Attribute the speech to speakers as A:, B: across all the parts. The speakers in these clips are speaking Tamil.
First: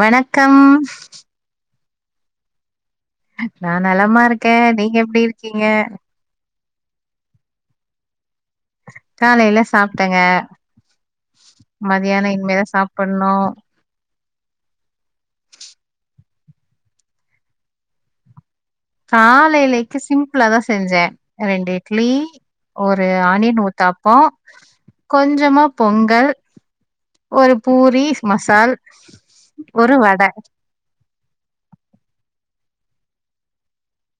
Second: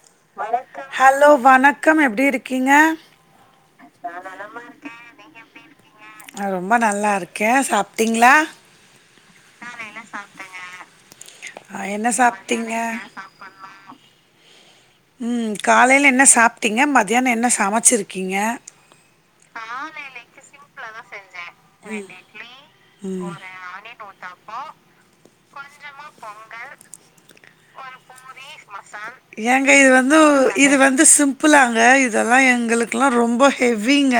A: வணக்கம்
B: ஹலோ வணக்கம் எப்பிடி இருக்கீங்க
A: நா நலமா இருக்கே நீங்க எப்பிடி இருக்கீங்க
B: ஆ ரொம்ப நல்லா இருக்கே சாப்பிடிங்களா
A: காலையில சாப்பிட்டங்க
B: ஆ என்ன
A: மதியானோம் இனிமேதா
B: சாப்ட்டீங்க
A: சாப்பிடணும்
B: ம் காலையில என்ன சாப்பிட்டீங்க மதியானம் என்ன சமைச்சிருக்கீங்க
A: காலையிலைக்கு சிம்பிளா தா செஞ்சேன் ரெண்டு இட்லி ஒரு ஆனியன் ஊத்தாப்பம் கொஞ்சமா பொங்கல் ஒரு பூரி மசால்
B: ஏங்க இது
A: ஒரு
B: வந்து
A: வட
B: இது வந்து சிம்பிளாங்க இதெல்லாம் எங்களுக்கெல்லாம் ரொம்ப ஹெவிங்க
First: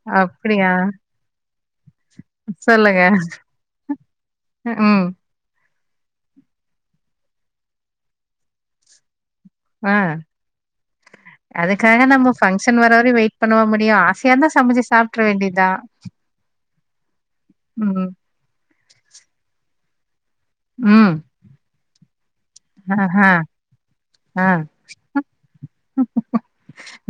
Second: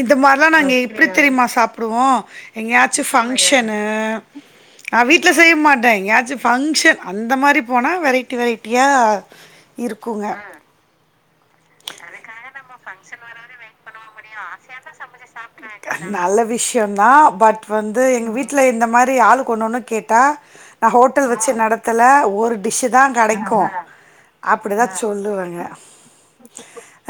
B: இந்த மாதிரிலா
A: அப்டியா
B: நாங்க எப்பிடி தெரியுமா சாப்பிடுவோம் எங்கயாச்சு
A: சொல்லுங்க
B: ஃபங்க்ஷன்னு
A: ம்
B: வீட்ல செய்ய மாட்ட எங்கயாச்சு ஃபங்க்ஷன் அந்த மாதிரி போனா வெரைட்டி வெரைட்டியா
A: ஆ
B: இருக்குங்க
A: அதுக்காக நம்ம ஃபங்க்ஷன் வர வரையும் வெயிட் பண்ணவா முடியும் ஆசையா இருந்தா சமைச்சு சாப்ற வேண்டியதா
B: நல்ல விஷயம் தான் பட் வந்து
A: ம்
B: எங்க வீட்டுல இந்த மாறி ஆளுக்கு ஒன்னு ஒன்னு கே ட்டா நா
A: ம்
B: ஹோட்டல் வச்சு நடத்தல ஒரு டிஸ்சு தா
A: ஆஹா
B: கெடைக்கும்
A: ஆ
B: அப்படிதா சொல்லுவங்க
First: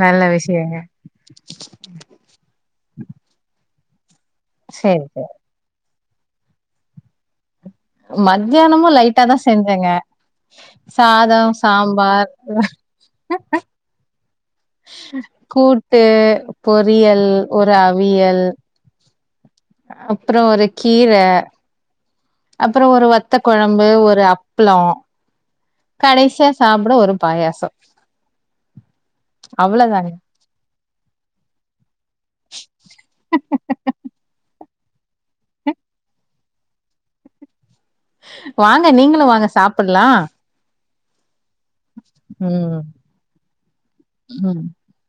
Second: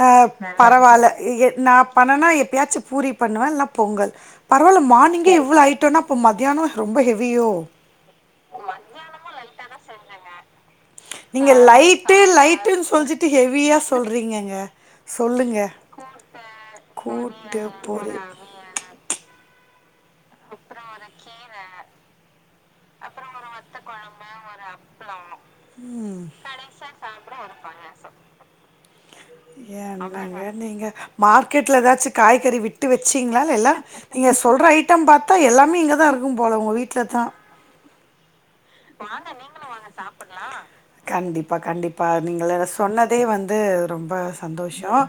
B: ஆ
A: நல்ல விஷயங்க
B: பரவாயில்ல ஏ நா பண்ணனா எப்பயாச்சு பூரி பண்ணுவ இல்லனா பொங்கல் பரவாயில்ல
A: சேரி சேரி
B: மார்னிங்கே இவ்வளவு ஐட்டனா இப்போ மத்தியானம் ரொம்ப ஹெவியோ
A: மதியானமும் லைட்டா தா செஞ்சங்க
B: நீங்க லைட்டு லைட்டுன் சொல்லிட்டு ஹெவியா சொல்றீங்கங்க சொல்லுங்க
A: கூட்டு பொரியல்
B: கூட்டு
A: ஒரு
B: பொரி
A: அவியல் அப்புறம் ஒரு கீர அப்புறம் ஒரு வத்தகொழம்பு ஒரு அப்பளம்
B: ம்
A: கடைசியா சாப்பிட ஒரு பாயாசம் அவ்வளவுதாங்க
B: என்னங்க நீங்க மார்க்கெட்ல எதாச்சு காய்கறி விட்டு வெச்சிங்களா எல்லா நீங்க சொல்ற ஐட்டம் பாத்தா எல்லாமே இங்கதா இருக்கும் போல உங்க வீட்ல தா
A: வாங்க நீங்களு வாங்க சாப்படலா
B: கண்டிப்பா கண்டிப்பா நீங்க
A: ம்
B: சொன்னதே வந்து ரொ ம்ப
A: ம்
B: சந்தோசம்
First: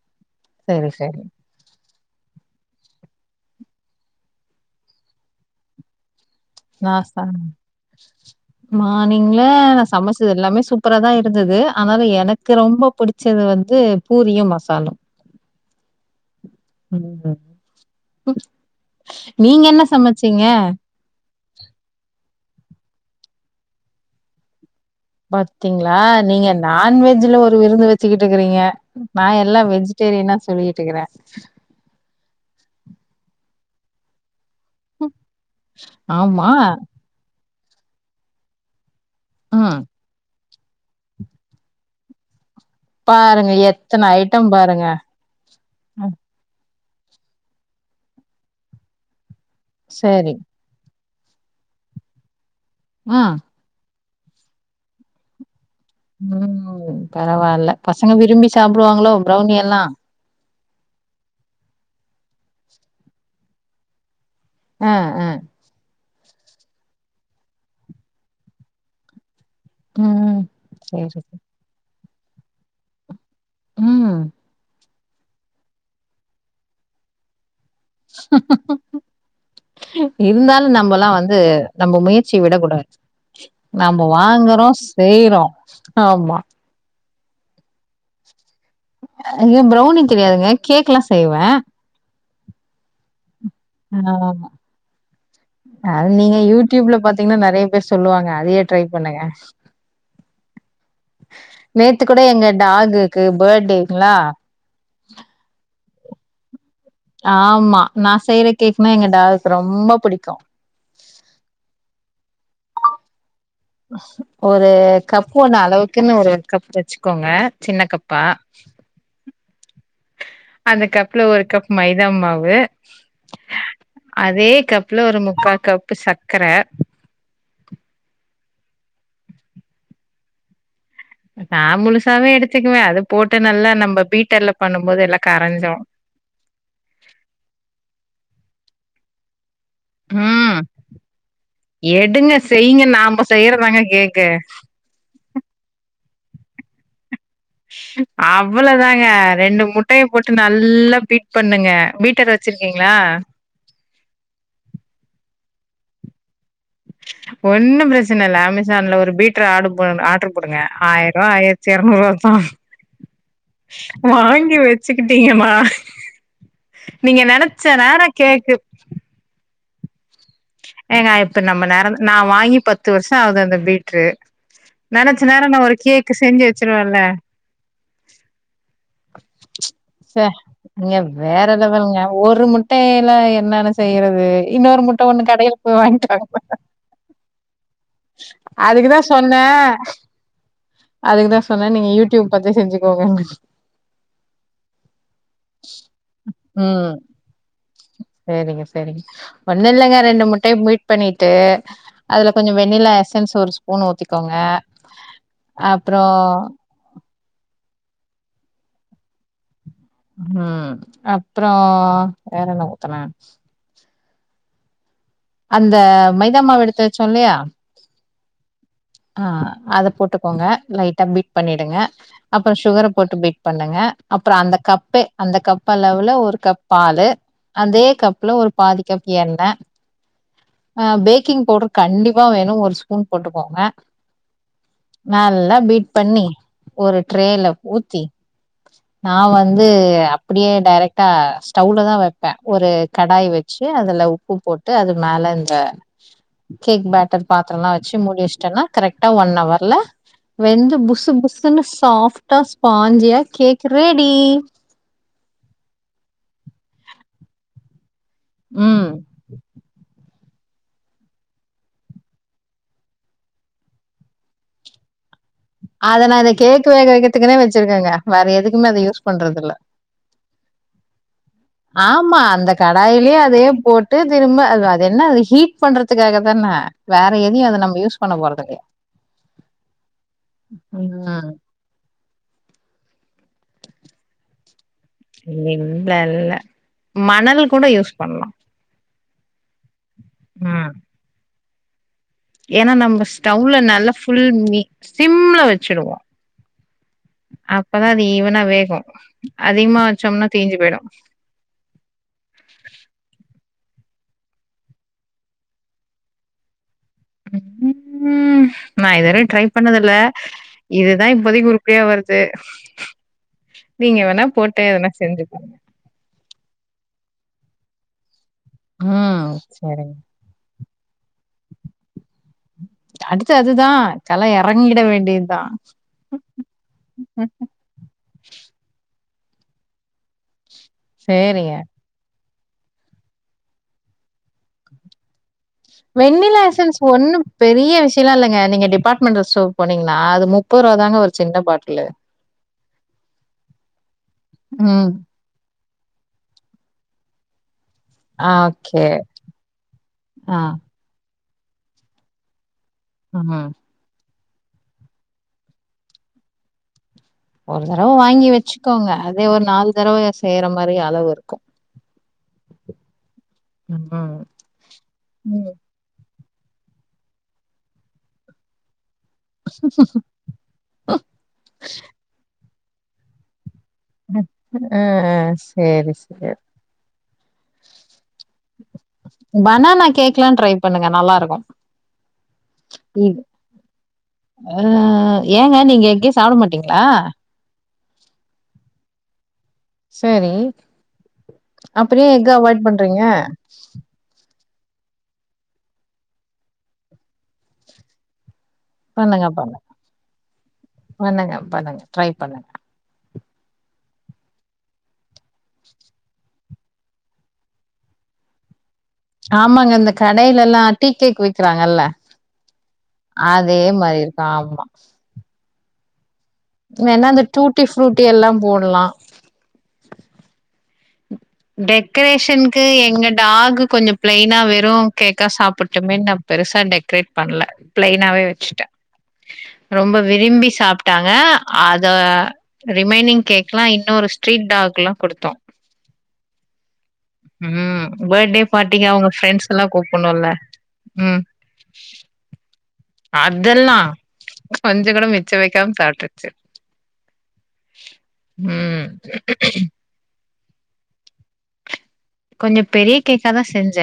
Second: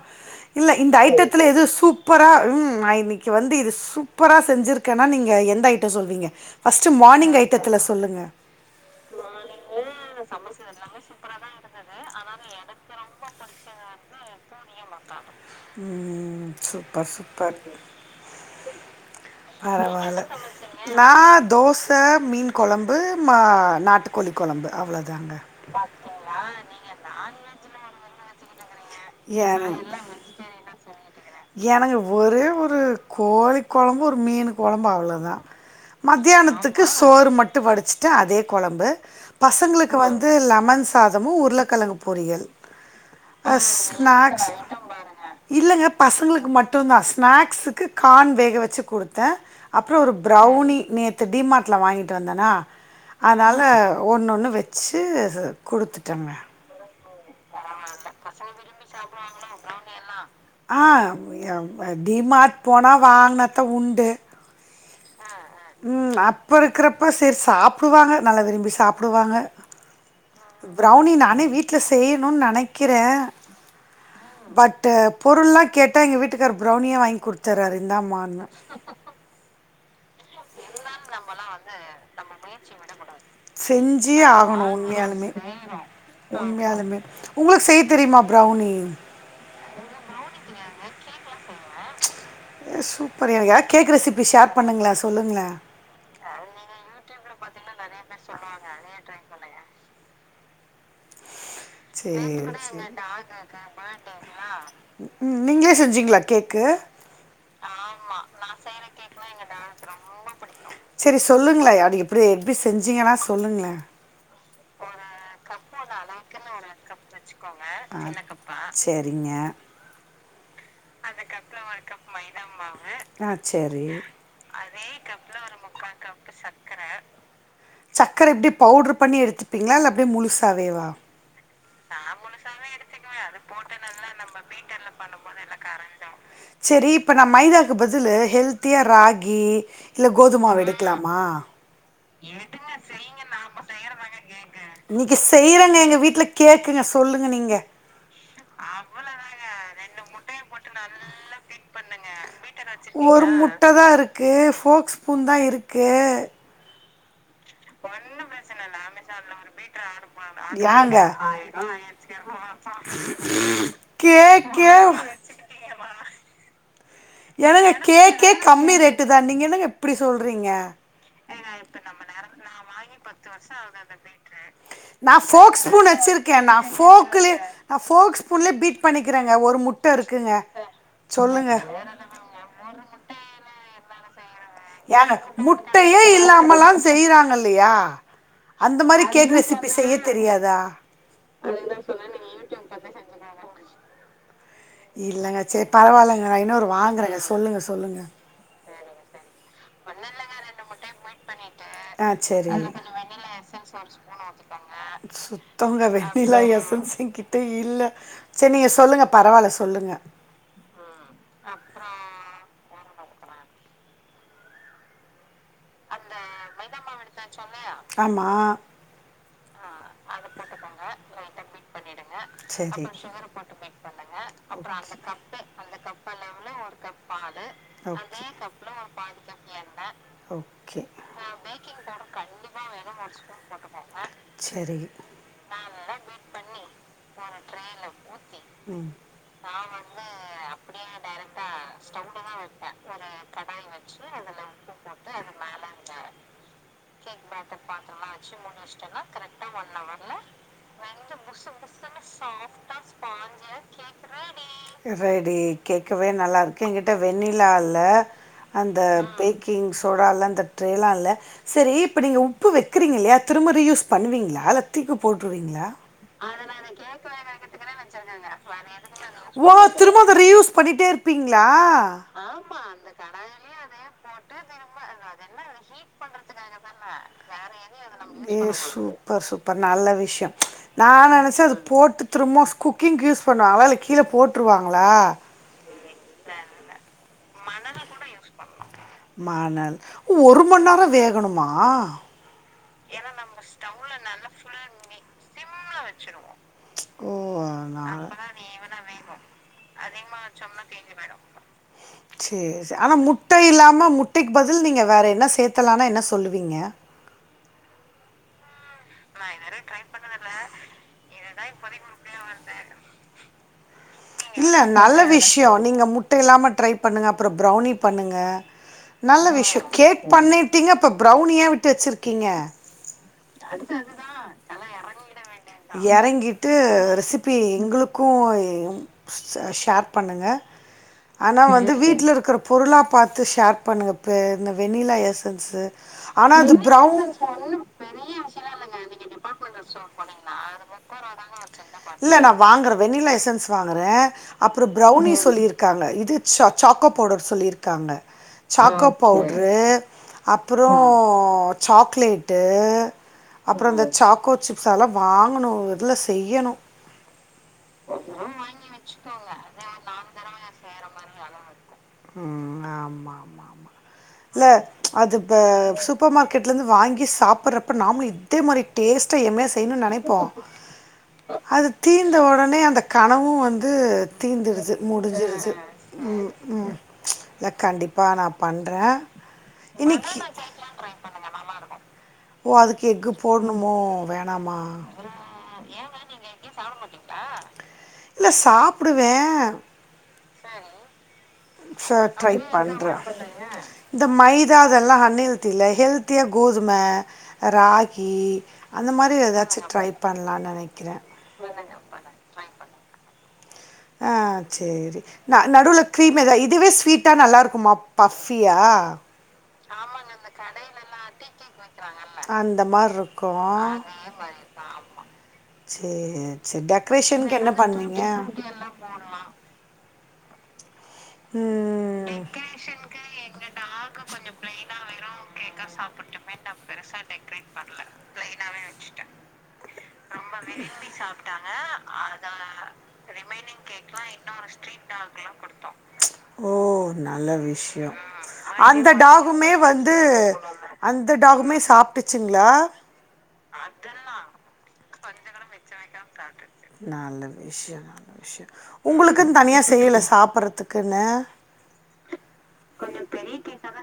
B: இல்ல
A: சரி
B: இந்த
A: சரி
B: ஐட்டத்துல எது சூப்பரா ம் நா இன்னைக்கு வந்து இது சூப்பரா செஞ்சிருக்கேன்னா நீங்க எந்த ஐட்டம் சொல்வீங்க ஃபர்ஸ்ட் மார்னிங் ஐட்டத்துல சொல்லுங்க
A: [unintelligible] மானிங்ல நா சமச்சது எல்லாமே சூப்பரா தா இருந்தது ஆனாலு எனக்கு ரொம்ப புடி ச்சது வந்து பூரியும் மசாலு
B: ம் சூப்பர் சூப்பர்
A: நீங்க என்ன சமச்சீங்க
B: நா தோச மீன் கொழம்பு மா நாட்டுக்கோழி கொழம்பு அவ்ளோதா
A: பாத்தீங்ளா நீங்க நான்வெஜ்ல ஒரு விருந்து வெச்சுகிட்டு இருக்றீங்க நா எல்லா
B: எனக்கு
A: வெஜிடேரியனா சொல்லிட்டு இருக்குற
B: எனக்கு ஒரே ஒரு கோழி கொழம்பு ஒரு மீனு கொழம்பு அவ்ளோதா
A: ஆமா
B: மத்தியானத்துக்கு சோறு மட்டும் வடிச்சுட்டு அதே கொழம்பு
A: ம்
B: பசங்ளுக்கு வந்து லெமன் சாதமும் உருளக்கெழங்கு பொரியல்
A: பாருங்க எத்த
B: நாக்ஸ் இல்லங்க
A: ம்,
B: பசங்களுக்கு மட்டுந்தா ஸ்நாக்ஸ்க்கு கான் வேக வச்சு குடுத்தே அப்றோ ஒரு
A: சரி
B: ப்ரௌனி நேத்து டிமார்ட்ல வாங்கிட்டு வந்தனா
A: ஆ
B: அதால [inaudible] ஒன்னு ஒன்னு வச்சு குடுத்து
A: ம் பரவால்ல பசங்க விரும்பி சாப்டுவாங்ளோ ப்ரௌனி எல்லா
B: ஆ டிமார்ட் போனா வாங்னாதா உண்டு
A: ஆ ஆ
B: ம் அப்ப இருக்குறப்ப சேரி சாப்டுவாங்க நல்லா விரும்பி சாப்டுவாங்க
A: ம் சரி
B: ப்ரௌனி
A: சரி.
B: நானே வீட்ல செய்யணுனு நெனக்கிறே
A: ம்
B: பட்டு பொருள்லா கேட்டா எங்க வீட்டுக்கார் ப்ரௌனியே வாங்கி குடுத்தறாரு இந்தாம்மானு
A: இருந்தாலு நம்ப நாம
B: செஞ்சே ஆகணு
A: வாங்கறோ
B: உண்மையாலுமே
A: செய்றோ ஆமா
B: உண்மையாலுமே உங்ளுக்கு செய்ய தெரியுமா ப்ரௌனி
A: அ ப்ரௌனி தெரியாதுங்க கேக்லா செய்வே
B: சூப்பர் எனக்கு எதாது கேக் ரெசிபி
A: ஆ
B: ஷேர் பண்ணுங்களே சொல்லுங்ளே
A: அது நீங்க யூடியூப்ல பாத்தீங்கன்னா நெறய பேர் சொல்லுவாங்க அதயே ட்ரை பண்ணுங்க நேத்து கூட எங்க
B: சேரி சே
A: டாகுக்கு பர்த்டேங்களா
B: நீங்களே செஞ்சிங்களா கேக்கு
A: ஆமா நா செய்ற கேக்குனா எங்க டாகுக்கு ரொம்ப புடிக்கு
B: சேரி சொல்லுங்ளே அடி எப்டி எப்டி செஞ்சீங்கனா சொல்லுங்களே
A: ஒரு கப் ஒன்னு அளவுக்குன்னு ஒரு கப் வச்சுக்கோங்க சின்ன கப்பா
B: சரிங்க
A: அந்த கப்ல ஒரு கப் மைதா மாவு
B: ஆ சரி
A: அதே கப்ல ஒரு முக்கா கப் சக்ர
B: சக்கர எப்டி பவுடர் பண்ணி எடுத்துப்பீங்களா இல்ல அப்டியே முழுசாவேவா
A: நா முழுசாவே எடுத்துக்குவே அது போட்டு நல்லா நம்ப பீட்டர்ல பண்ணும்போது எல்லா கரஞ்சுரு
B: சேரி இப்ப நா மைதாக்கு பதிலு ஹெல்த்தியா ராகி இல்ல
A: ம்
B: கோதுமாவு எடுக்கலாமா
A: எடுங்க செய்ங்க நாம்ப செய்றதாங்க கேக்கு
B: இன்னைக்கு செய்றேங்க எங்க வீட்ல கேக்குங்க சொல்லுங்க நீங்க
A: அவ்ளோ தாங்க ரெண்டு முட்டைய போட்டு நல்லா பீட் பண்ணுங்க
B: நீங்க
A: பீட்டர் வ
B: ஒரு முட்ட தா இருக்கு ஃபோக் ஸ்பூன் தா இருக்கு
A: ஒன்னு பிரச்சன இல்ல அமேசான்ல ஒரு பீட்டர ஆடு போடுங்க ஆர்டரு போடுங்க
B: ஆர்டர் ஏங்க பண்ணியிருந்தேன்.
A: ஆயர்வா
B: ஆயிரம்
A: ஆயிரத்தி
B: ரூபாய்
A: இரநூறுவா தா
B: ஆயிரம் ரூபாய்.
A: வாங்கி
B: கேக்கே
A: வெச்சுக்கிட்டீங்கன்னா
B: என்னங்க
A: நேரம்
B: கேக்கே
A: கேக்கு
B: கம்மி ரேட்டு தா நீங்க என்னங்க இப்டி சொல்றீங்க
A: ஏங்க இப்ப நம்ம நேர நா வாங்கி பத்து வருஷோ ஆகுது அந்த பீட்ரு
B: நான் ஃபோக் ஸ்பூன் வெச்சிருக்கே
A: செஞ்சு
B: நா
A: வச்சுருவேன்ல.
B: ஃபோக்லயே நா ஃபோக் ஸ்பூன்லையே பீட் பண்ணிக்கறேங்க ஒரு முட் ட்ட இருக்குங்க
A: நீங்க வேற
B: சொல்லுங்க
A: லெவலுங்க ஒரு முட்டைல என்னான்னு செய்யறது இன்னொரு முட்ட ஒண்ணு கடைல
B: ட்டையே இல்லாமல்லா செய்றாங்க இல்லையா அந்த
A: அதுக்கு
B: மாறி
A: தான்
B: கேக் ரெசிபி செய்ய தெரியாதா
A: அதுக்கு தா சொன்னே நீங்க யூடுயூப் பா த்தே செஞ்சுக்கோங்கனு
B: இல்லைங்க சேரி பரவால்லங்க நா இன்னொரு வாங்குறேங்க சொல்லுங்க சொல்லுங்க
A: செரிங்க செரிங் ஒண்ணு இல்லங்க ரெண்டு முட் டைய பீட் பண்ணிட்டு
B: ஆ
A: அதுல கொஞ்சோம்
B: சேரிங்க
A: வெண்ணிலா எசன்ஸ் ஒரு ஸ்பூன் ஊத்திக்கோங்க அப்றோம்
B: எசன்ஸ்க்கு [unintelligible] டே இல்ல சரி நீங்க சொல்லுங்க பரவால்ல சொல்லுங்க
A: ம் அப்புறோம் வேற என்ன ஊத்துன அந்த மைதாமாவ் எடுத்து வெச்சோ இல்லையா
B: ஆமா
A: ஆ அத போட்டுக்கோங்க லைட்டா பீட் பண்ணிடுங்க அப்றோம்
B: சரி
A: சுகர போட்டு பீட் பண்ணுங்க அப்புறோம் அந்த கப்பே அந்த கப் அளவுல ஒரு கப் பாலு அதே
B: ஓ
A: கப்ல ஒரு பாதிக் கப்பு எண்ணெய்
B: ஓகே
A: ஆ பேக்கிங் பவுடர் கண்டிப்பா வேணு ஒரு ஸ்பூன் போட்டுகோங்க
B: செரி
A: நல்லா பீட் பண்ணி ஒரு ட்ரேல ஊத்தி
B: ம்
A: நா வந்து அப்டியே டரக்ட்டா ஸ்டவ்ல தா வெப்பன் ஒரு கடாய் வெய் ச்சு அதுல உப்பு போட்டு அது மேல இந்த கேக் பேட்டர் பாத்தர எல்லா வெச்சு மூடி வெச்சட்டோன்னா கரெக்ட்டா ஒன் அவ
B: ஒன் அவர்ல
A: வெந்து புஸ்சு புஸ்சுன்னு சாஃப்ட்டா ஸ்பாஞ்சியா கேக் ரெடி
B: ரெடி கேக்கவே நல்லாயிருக்கு என்கிட்ட வெண்ணிலா இல்ல அந்த
A: ம்
B: பேக்கிங்ஸ் சோடலா அந்த ட்ரேலா இல்ல செரி இப்ப நீங்க உப்பு வெக்கிறீங்க இல்லையா திரும்ப ரீ யூஸ் பண்ணுவீங்ளா தீக்கி போட்ருவீங்களா
A: அத நா இந்த கேக் வேக வைக்கிறதுக்குனே வச்சிருக்கேங்க வேற எதுக்குமே அத யூஸ் பண்றது
B: ஓ
A: இல்ல
B: திரும்போ அது ரீயூஸ் பண்ணிட்டே இருப்பீங்களா
A: ட்டு திரும்ப அது அது என்ன அது ஹீட் பண்றதுக்காக தான வேற எதையு அத நம்ப யூஸ் பண்ண
B: ஏ கண்டிப்பா
A: போறதில்லயே
B: பண்ணுவேங்க. சூப்பர் சூப்பர் நல்ல விஷ்யோ நா
A: ம்
B: நெனச்சே அது போட்டு திரும்மோ குக்கிங்கு யூஸ் பண்ணுவாங்களா இல்ல கீழ போட்டுருவாங்களா
A: இல்ல இல்ல இல்ல மணல் கூட யூஸ் பண்லாம்
B: மணல் ஒரு மண்
A: ம்
B: நேரம் வேகணுமா
A: ஏன்னா நம்ப ஸ்டவ்ல நல்ல ஃபுல் மி சிம்ல வெச்சிடுவோ
B: வெச்சிருவோம்
A: அப்ப தான் அது ஈவனா வேகும் அதிகமா வெச்சோம்னா தீஞ்சு போய்டும்
B: செரி செரி ஆனா முட்ட இல்லாம முட்டைக்கு பதில் நீங்க வேறு என்ன சேத்தலனா என்ன சொல்லுவீங்க
A: ம் ம் நான் இதுவரையும் ட்ரை பண்ணது இல்ல இதுதான் இப்போதைக்கு உறுப்பிடியா வருது நீங்க வன்
B: இல்ல நல்ல விஷ்யோம் நீங்க முட்ட இல்லாம ட்ரை பண்ணுங்க அப்றோம் ப்ரௌனி பண்ணுங்க நல்ல
A: ம்
B: விஷ்யோம்
A: சரிங்க
B: கேக் பண்ணிட்டீங்க இப்ப ப்ரௌனியேன் விட்டு வச்சிருக்கீங்க
A: அடுத்து அதுதா கல எறங்கிட வேண்டியதுதா
B: எறங்கிட்டு
A: ம்
B: ரெசிபி எங்களுக் க்கும் ஷ்யேர் பண்ணுங்க ஆனா
A: சேரிங்க
B: வந்து வீட்ல் இருக்குற பொருளா பாத்து ஷ்யேர் பண்ணுங்கப்ப இந்த வெண்ணிலா எஸ் எஸ்ஸன்ஸ்சு ஆனா அது ப்ரௌ
A: அப்டிலா இல்லங்க நீங்க டிபார்ட்மெண்ட்டல் ஸ்டோர் போனீங்ன்னா அது முப்போதுரூபா தாங்க ஒரு சின்ன பாட்லு
B: இல்ல நான் வாங்குறன் வென்னிலா எஸ்ஸன்ஸ் வாங்குறன் அப்றோம்
A: ம்.
B: ப்ரௌனி சொல்லியிருக் இருக்காங்க இது சாக் சாக்கோ பவுடர் சொல்லி இருக்காங்க
A: ஆ ஓகே.
B: சாக்கோ பவுட்ரு
A: ஆ,
B: அப்புறோம் சாக் சாக்லேட்டு
A: ம்
B: அப்புற இந்த சாக்கோ சிப்ஸ் அதெல்லாவாங்கணு இல்ல செய்யணு
A: ஒரு தடவ வாங்கி வச்சுக்கோங்க அதே ஒரு நாலு தடவை செய்யிற மாரி அளவு இருக்கும்.
B: ஆமா
A: ம்.
B: இல்ல அதுப்ப
A: ம்.
B: சுப் சூப்ப மார்க்கெட்லருந்து வாங்கி சாப்பறப்ப நாம்மளு அதே மாரி டேஸ்டா எம்மியா செய்யணு நெனைப்போ அது தீ தீந்த ஒடனே அந்த கனவு வந்து தீந்துடுது
A: அ, அ
B: முடிஞ்சிருது
A: சரி,
B: ம்
A: சரி.
B: ம் இல்ல கண்டிப்பா நா பண்றே
A: பனானா
B: இன்னைக்கு
A: கேக்லா ட்ரை பண்ணுங்க நல்லா இருக்கு
B: ஓ அதுக்கு எக்கு போடணுமோ வேணாமா
A: அ ஏங்க நீங்க எங்கயு சாப்ட மாட்டீங்ளா
B: இல்ல சாப்டுவே
A: சரி
B: ச
A: அப்புறம் ஏன் எக்க
B: ட்ரை
A: அவாய்ட்
B: பண்றே
A: பண்றீங்க?
B: இந்த மைதா அதெல்லா அன்ஹெல்தில்ல ஹெல்த்தியா கோதும ராகி அந்த மாரி
A: பண்ணுங்க, பண்ணுங்க.
B: ஏதாச்சு ட்ரை பண்லானு நெனைக்கிற
A: பண்ணுங்க, பண்ணுங்க. ட்ரை பண்ணு
B: ஆ சேரி ந நடுவுல கிரீம் ஏதா இதுவே ஸ்வீட்டா நல்லா இருக்குமா பஃப்பியா
A: ஆமாங்க இந்த கடையில எல்லா டீ கேக் விக்கிறாங்கல்ல
B: அந்த மாதிரி
A: அதே மாரி இருக் ஆமா
B: சேரி சேரி டெக்கரேஷனுக்கு என்ன பண்வீங்க
A: போட்லா
B: ஆமா
A: டெக்கரேஷனுக்கு எங்க டாக்கு கொஞ்ச பிளைனா வெறு கேக்கா சாப்புட்டுமே நா பாத் பெருசா டெக்ரேட் பண்ல பிளைனாவே வச்சுட்டே ரொம்ப விரும்பி சாப்ட்டாங்க அத ரிமைனிங் கேக் எல்லா இன்னொரு ஸ்ரிட் டாகு எல்லா கொடுத்தோ
B: ஓ நல்ல
A: ம்
B: விஷயோ
A: பர்த்டே பார்ட்டிக்கு
B: அந்த
A: அவங்க ஃப்ரெண்ட்ஸ்
B: டாகுமே
A: எல்லா
B: வந்து
A: கூப்புணுல்ல
B: அந்த
A: ம்
B: டாகுமே சாப்ட்டுச்சுங்ளா
A: அதெல்லா கொஞ்ச கூட மிச்ச வைக்காம சாப்ட்ருச்சு
B: நல்ல விஷய நல்ல விஷய
A: ம்
B: உங்களுக்குன் தனியா செய்யல சாப்பறதுக்குன்னு
A: கொஞ்ச பெரிய கேக்கா தா செஞ்ச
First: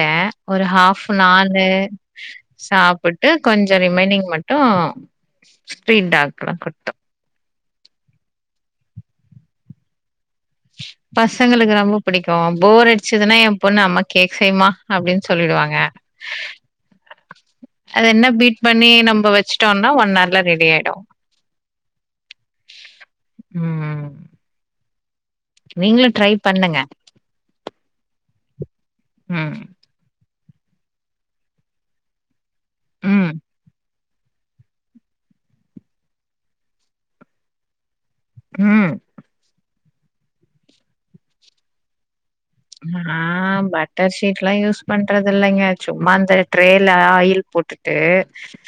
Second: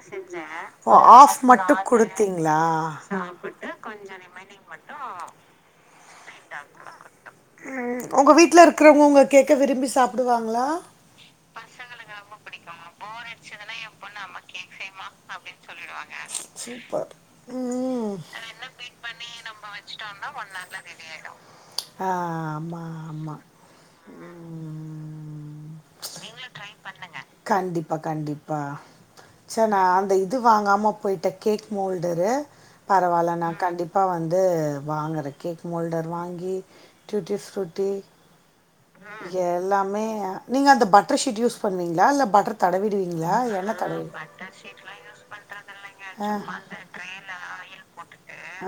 A: ஒரு
B: ஓ
A: ஹாஃப்
B: ஆஃப்
A: நாளு
B: மட்டும் கொடுத்தீங்களா
A: சாப்புட்டு கொஞ்ச கொஞ்ச ரிமைனிங் மட்டு ஸ்ரிட் டாகுக்குலா குடுத்தோ
B: ம் உங்க வீட்ல இருக்கறவங்க உங்க கேக்க விரும்பி சாப்டுவாங்களா பசங்களுக்கு ரொம்ப பிடிக்கு போர் அடிச்சதுன்னா ஏ பொண்ணு அம்மா கேக் செய்யுமா அப்டின் சொல்லிடுவாங்க சூப்பர்
A: அது
B: ம்
A: என்ன பீட் பண்ணி நம்ப வச்சுட்டோனா ஒன் அர்ல ரெடி ஆயி
B: ரெடி ஆயிடு ஆ ஆமா ஆமா ம்
A: நீங்களு ட்ரை பண்ணுங்க
B: கண்டிப்பா கண்டிப்பா
A: ம்
B: ச ந அந்த இது இது வாங்காம போயிட்ட கேக் மோல்டரு
A: ம்
B: பரவால்ல நா கண்டிப் ப்பா வந்து வாங்குற கேக் மோல்டர் வாங்கி டியூட்டி ஃப்ருட்டி
A: ம்
B: எல்லாமே நீங்க அந்த பட்டர் ஷீட் யூஸ் பண்ணுவீங்ளா இல்ல பட்டர்
A: நா
B: தடவிடுவீங்களா எண்ணெ தடவி
A: பட்டர் ஷீட்லா யூஸ் பண்றது இல்லைங்க சும்மா அந்த
B: ஆ
A: ட்ரேல ஆயில் போட்டு ட்டு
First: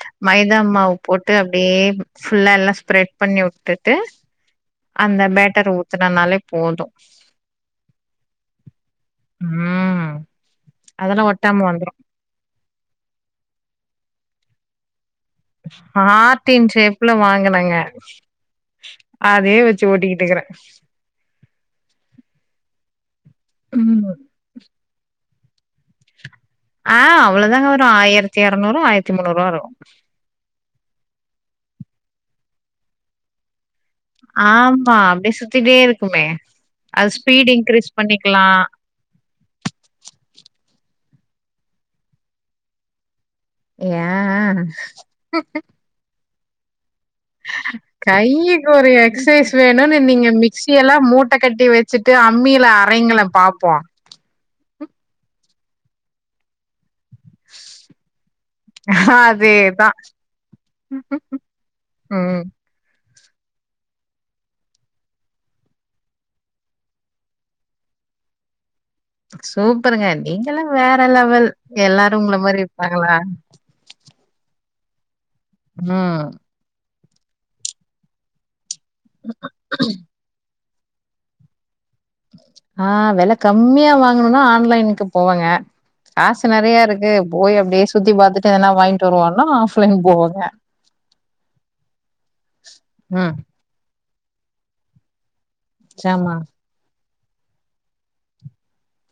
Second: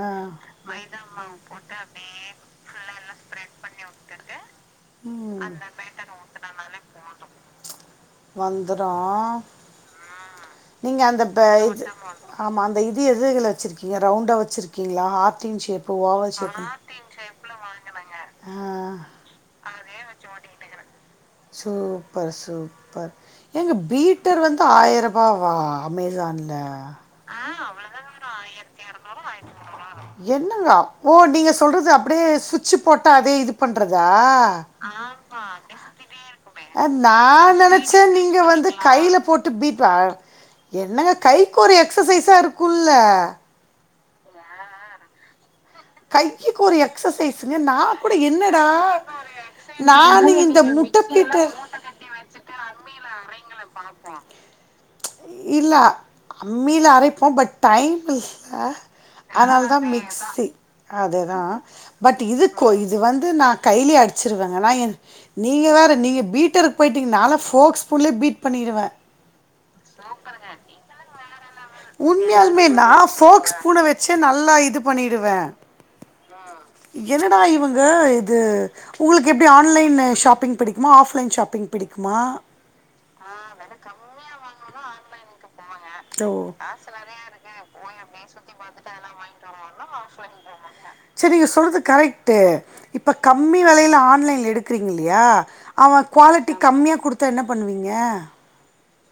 B: ஆ
A: மைதா மாவு போட்டு அப்டியே ஃபுல்லா எல்லா ஸ்ப்ரெட் பண்ணி வுட்டுட்டு அந்த
B: ம்
A: பேட்டர ஊத்துனனாலே போது
B: வந்துரு
A: ம்
B: நீங்க அந்த
A: அதெல்லாம்
B: ப
A: ஒட்டாம
B: இது
A: வந்துரும்.
B: ஆமா அந்த இது எதுல வச்சிருக்கீங்க ரவுண்டா வச்சிருக் கீங்ளா ஹார்ட்டின் ஷேஃப்பு ஓவல் ஷேஃப்பு
A: ஹார்ட்டின் ஷேப்ல வாங்குனங்க
B: ஆ
A: அதே வச்சு ஓட்டிகிட்டுக்கறே
B: சூப்பர் சூப்பர் ஏங்க
A: ம்
B: பீட்டர் வந்து ஆயிர வாவா அமேசான்ல
A: ஆ அவ்ளோதாங்க வரு ஆயிரத்தி எரநூறு ஆயிரத்தி முன்னூறுவா வரு
B: என்னங்கா ஓ நீங்க சொல்றது அப்டியே சுவிட்சு போட்டா அதே இது பண்றதா
A: ஆமா அப்டியே சுத்திட்டே இருக்குமே
B: அ
A: அது
B: நா
A: ஸ்பீடு இன்க்ரீஸ்
B: நெனச்சே நீங்க
A: பண்ணிக்கலா
B: வந்து கைல போட்டு பீட் அ என்னங்க கைக்கு ஒரு எக்ஸசைஸா இருக்கூல
A: ஏ
B: கை க்கு ஒரு எக்சசைஸ்ங்க நா கூட என்னடா
A: கைக்கு ஒரு எக்சைஸ் வேணுன்னு
B: நானு இந்த முட்ட பீட்டர்
A: ச்சுட்டு அம்மில அரைங்கலே பாப்போ
B: இல்ல அம்மில அரைப் ப பட் டைம் இல்ல அதனாலதா
A: அதேதா
B: மிக்ஸி அதேதா பட்
A: ம்
B: இதுக் கொ இது வந்து நா கைலே அடிச்சிருவேங்க நா என் நீங்க வேற நீங்க பீட்டருக்கு போய்டிட்டீங்க நாலா ஃபோக் ஸ்பூன்லே பீட் பண்ணிருவே
A: சூப்பருங்க நீங்கல்லா வேற லெவல் எல்லாரு உங்கள மாரி இருப்பாங்களா
B: ஸ்பூன வச்சு நல்லா இது பண்ணிடுவே
A: ம்
B: என்னடா இவங்க இது உங்களுக் எப்டி ஆன்லைன் ஷாப்பிங் பிடிக் குமா ஆஃப்லைன் ஷாப்பிங் பிடிக்குமா
A: ஆ வெல கம்மியா வாங்கணுனா ஆன்லைனுக்கு போவங்க
B: ஓ
A: காசு நெறையா இருக்கு போய் அப்டியே சுத்தி பாத்துட்டு எதனா வாங்கிட்டு வருவோன்னா ஆஃப்லைன் போவேங்க
B: சரி நீங் சொல்றது கரெக்ட் இப்ப
A: ம்
B: கம்மியா வெலைல ஆன்லைன்ல எடுக்குறீங்க இல்லையா அவ
A: ஜாமா
B: குவாலிட்டி கம்மியா குடுத்தா என்ன பண்ணுவீங்க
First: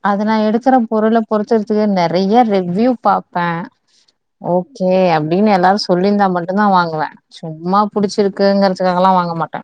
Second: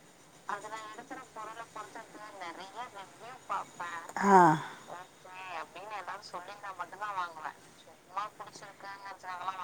A: அது நா எடுக்குற பொருள பொறுத்துருக்கு நெறைய ரிவ்யூ பாப்பே
B: ஆ
A: ஓ கே அப்டின்னு எல்லாரு சொல்லியிருந்தா மட்டுந்தா வாங்குவே சும்மா புடிச்சிருக்குங்றதுக்காகலா வாங்க மாட்டே